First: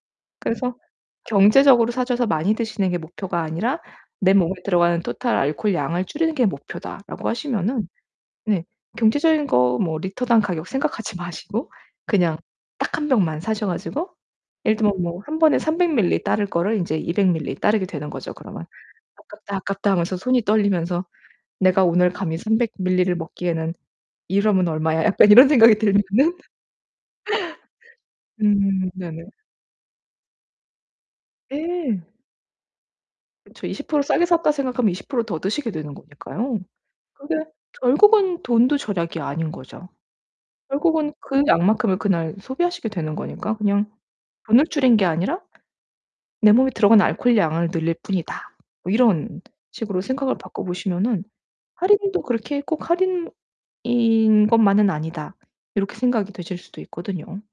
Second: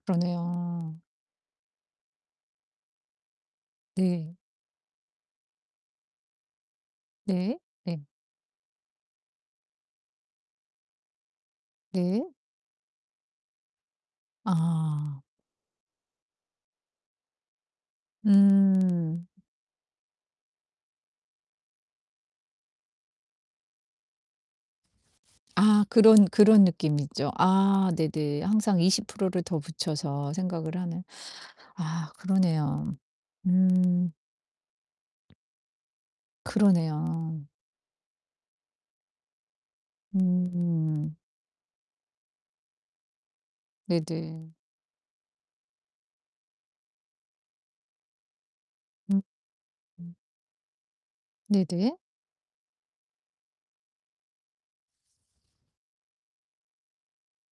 그래서 그러네요. 경제적으로 사셔서 많이 드시는 게 목표가 아니라 '내 네. 몸에 들어가는 total 알코올 양을 줄이는 게 목표다.'라고 네. 하시면은 네. 네 경제적인 거 뭐 리터당 가격 생각하지 마시고 네. 그냥 딱 1 병만 사셔 가지고 예를 들면 뭐 아. 1 번에 300ml 밀리 따를 거를 인제 200ml 밀리 따르게 되는 거죠, 그러면. 음. "아깝다, 아깝다." 하면서 손이 떨리면서 '내가 오늘 감히 300ml를 밀리를 먹기에는 이러면 얼마야?' 약간 이런 생각이 아 그런 들면은 그런 느낌이죠. 아 네네 항상 음 이십 네네. 프로 를 더 붙여서 생각을 하네. 네. 아 그러네요. 그쵸. '20% 음. 싸게 샀다.' 생각하면 20% 더 드시게 되는 거니까요. 그게 그러네요. 결국은 돈도 절약이 아닌 거죠. 결국은 음. 그 양만큼을 그날 소비하시게 되는 거니까. 그냥 네네. '돈을 줄인 게 아니라 내 몸에 들어가는 알콜 양을 늘릴 뿐이다.' 어 음 이런 식으로 음. 생각을 바꿔 보시면은 네네. '할인도 그렇게 꼭 할인인 것만은 아니다.' 이렇게 생각이 드실 수도 있거든요.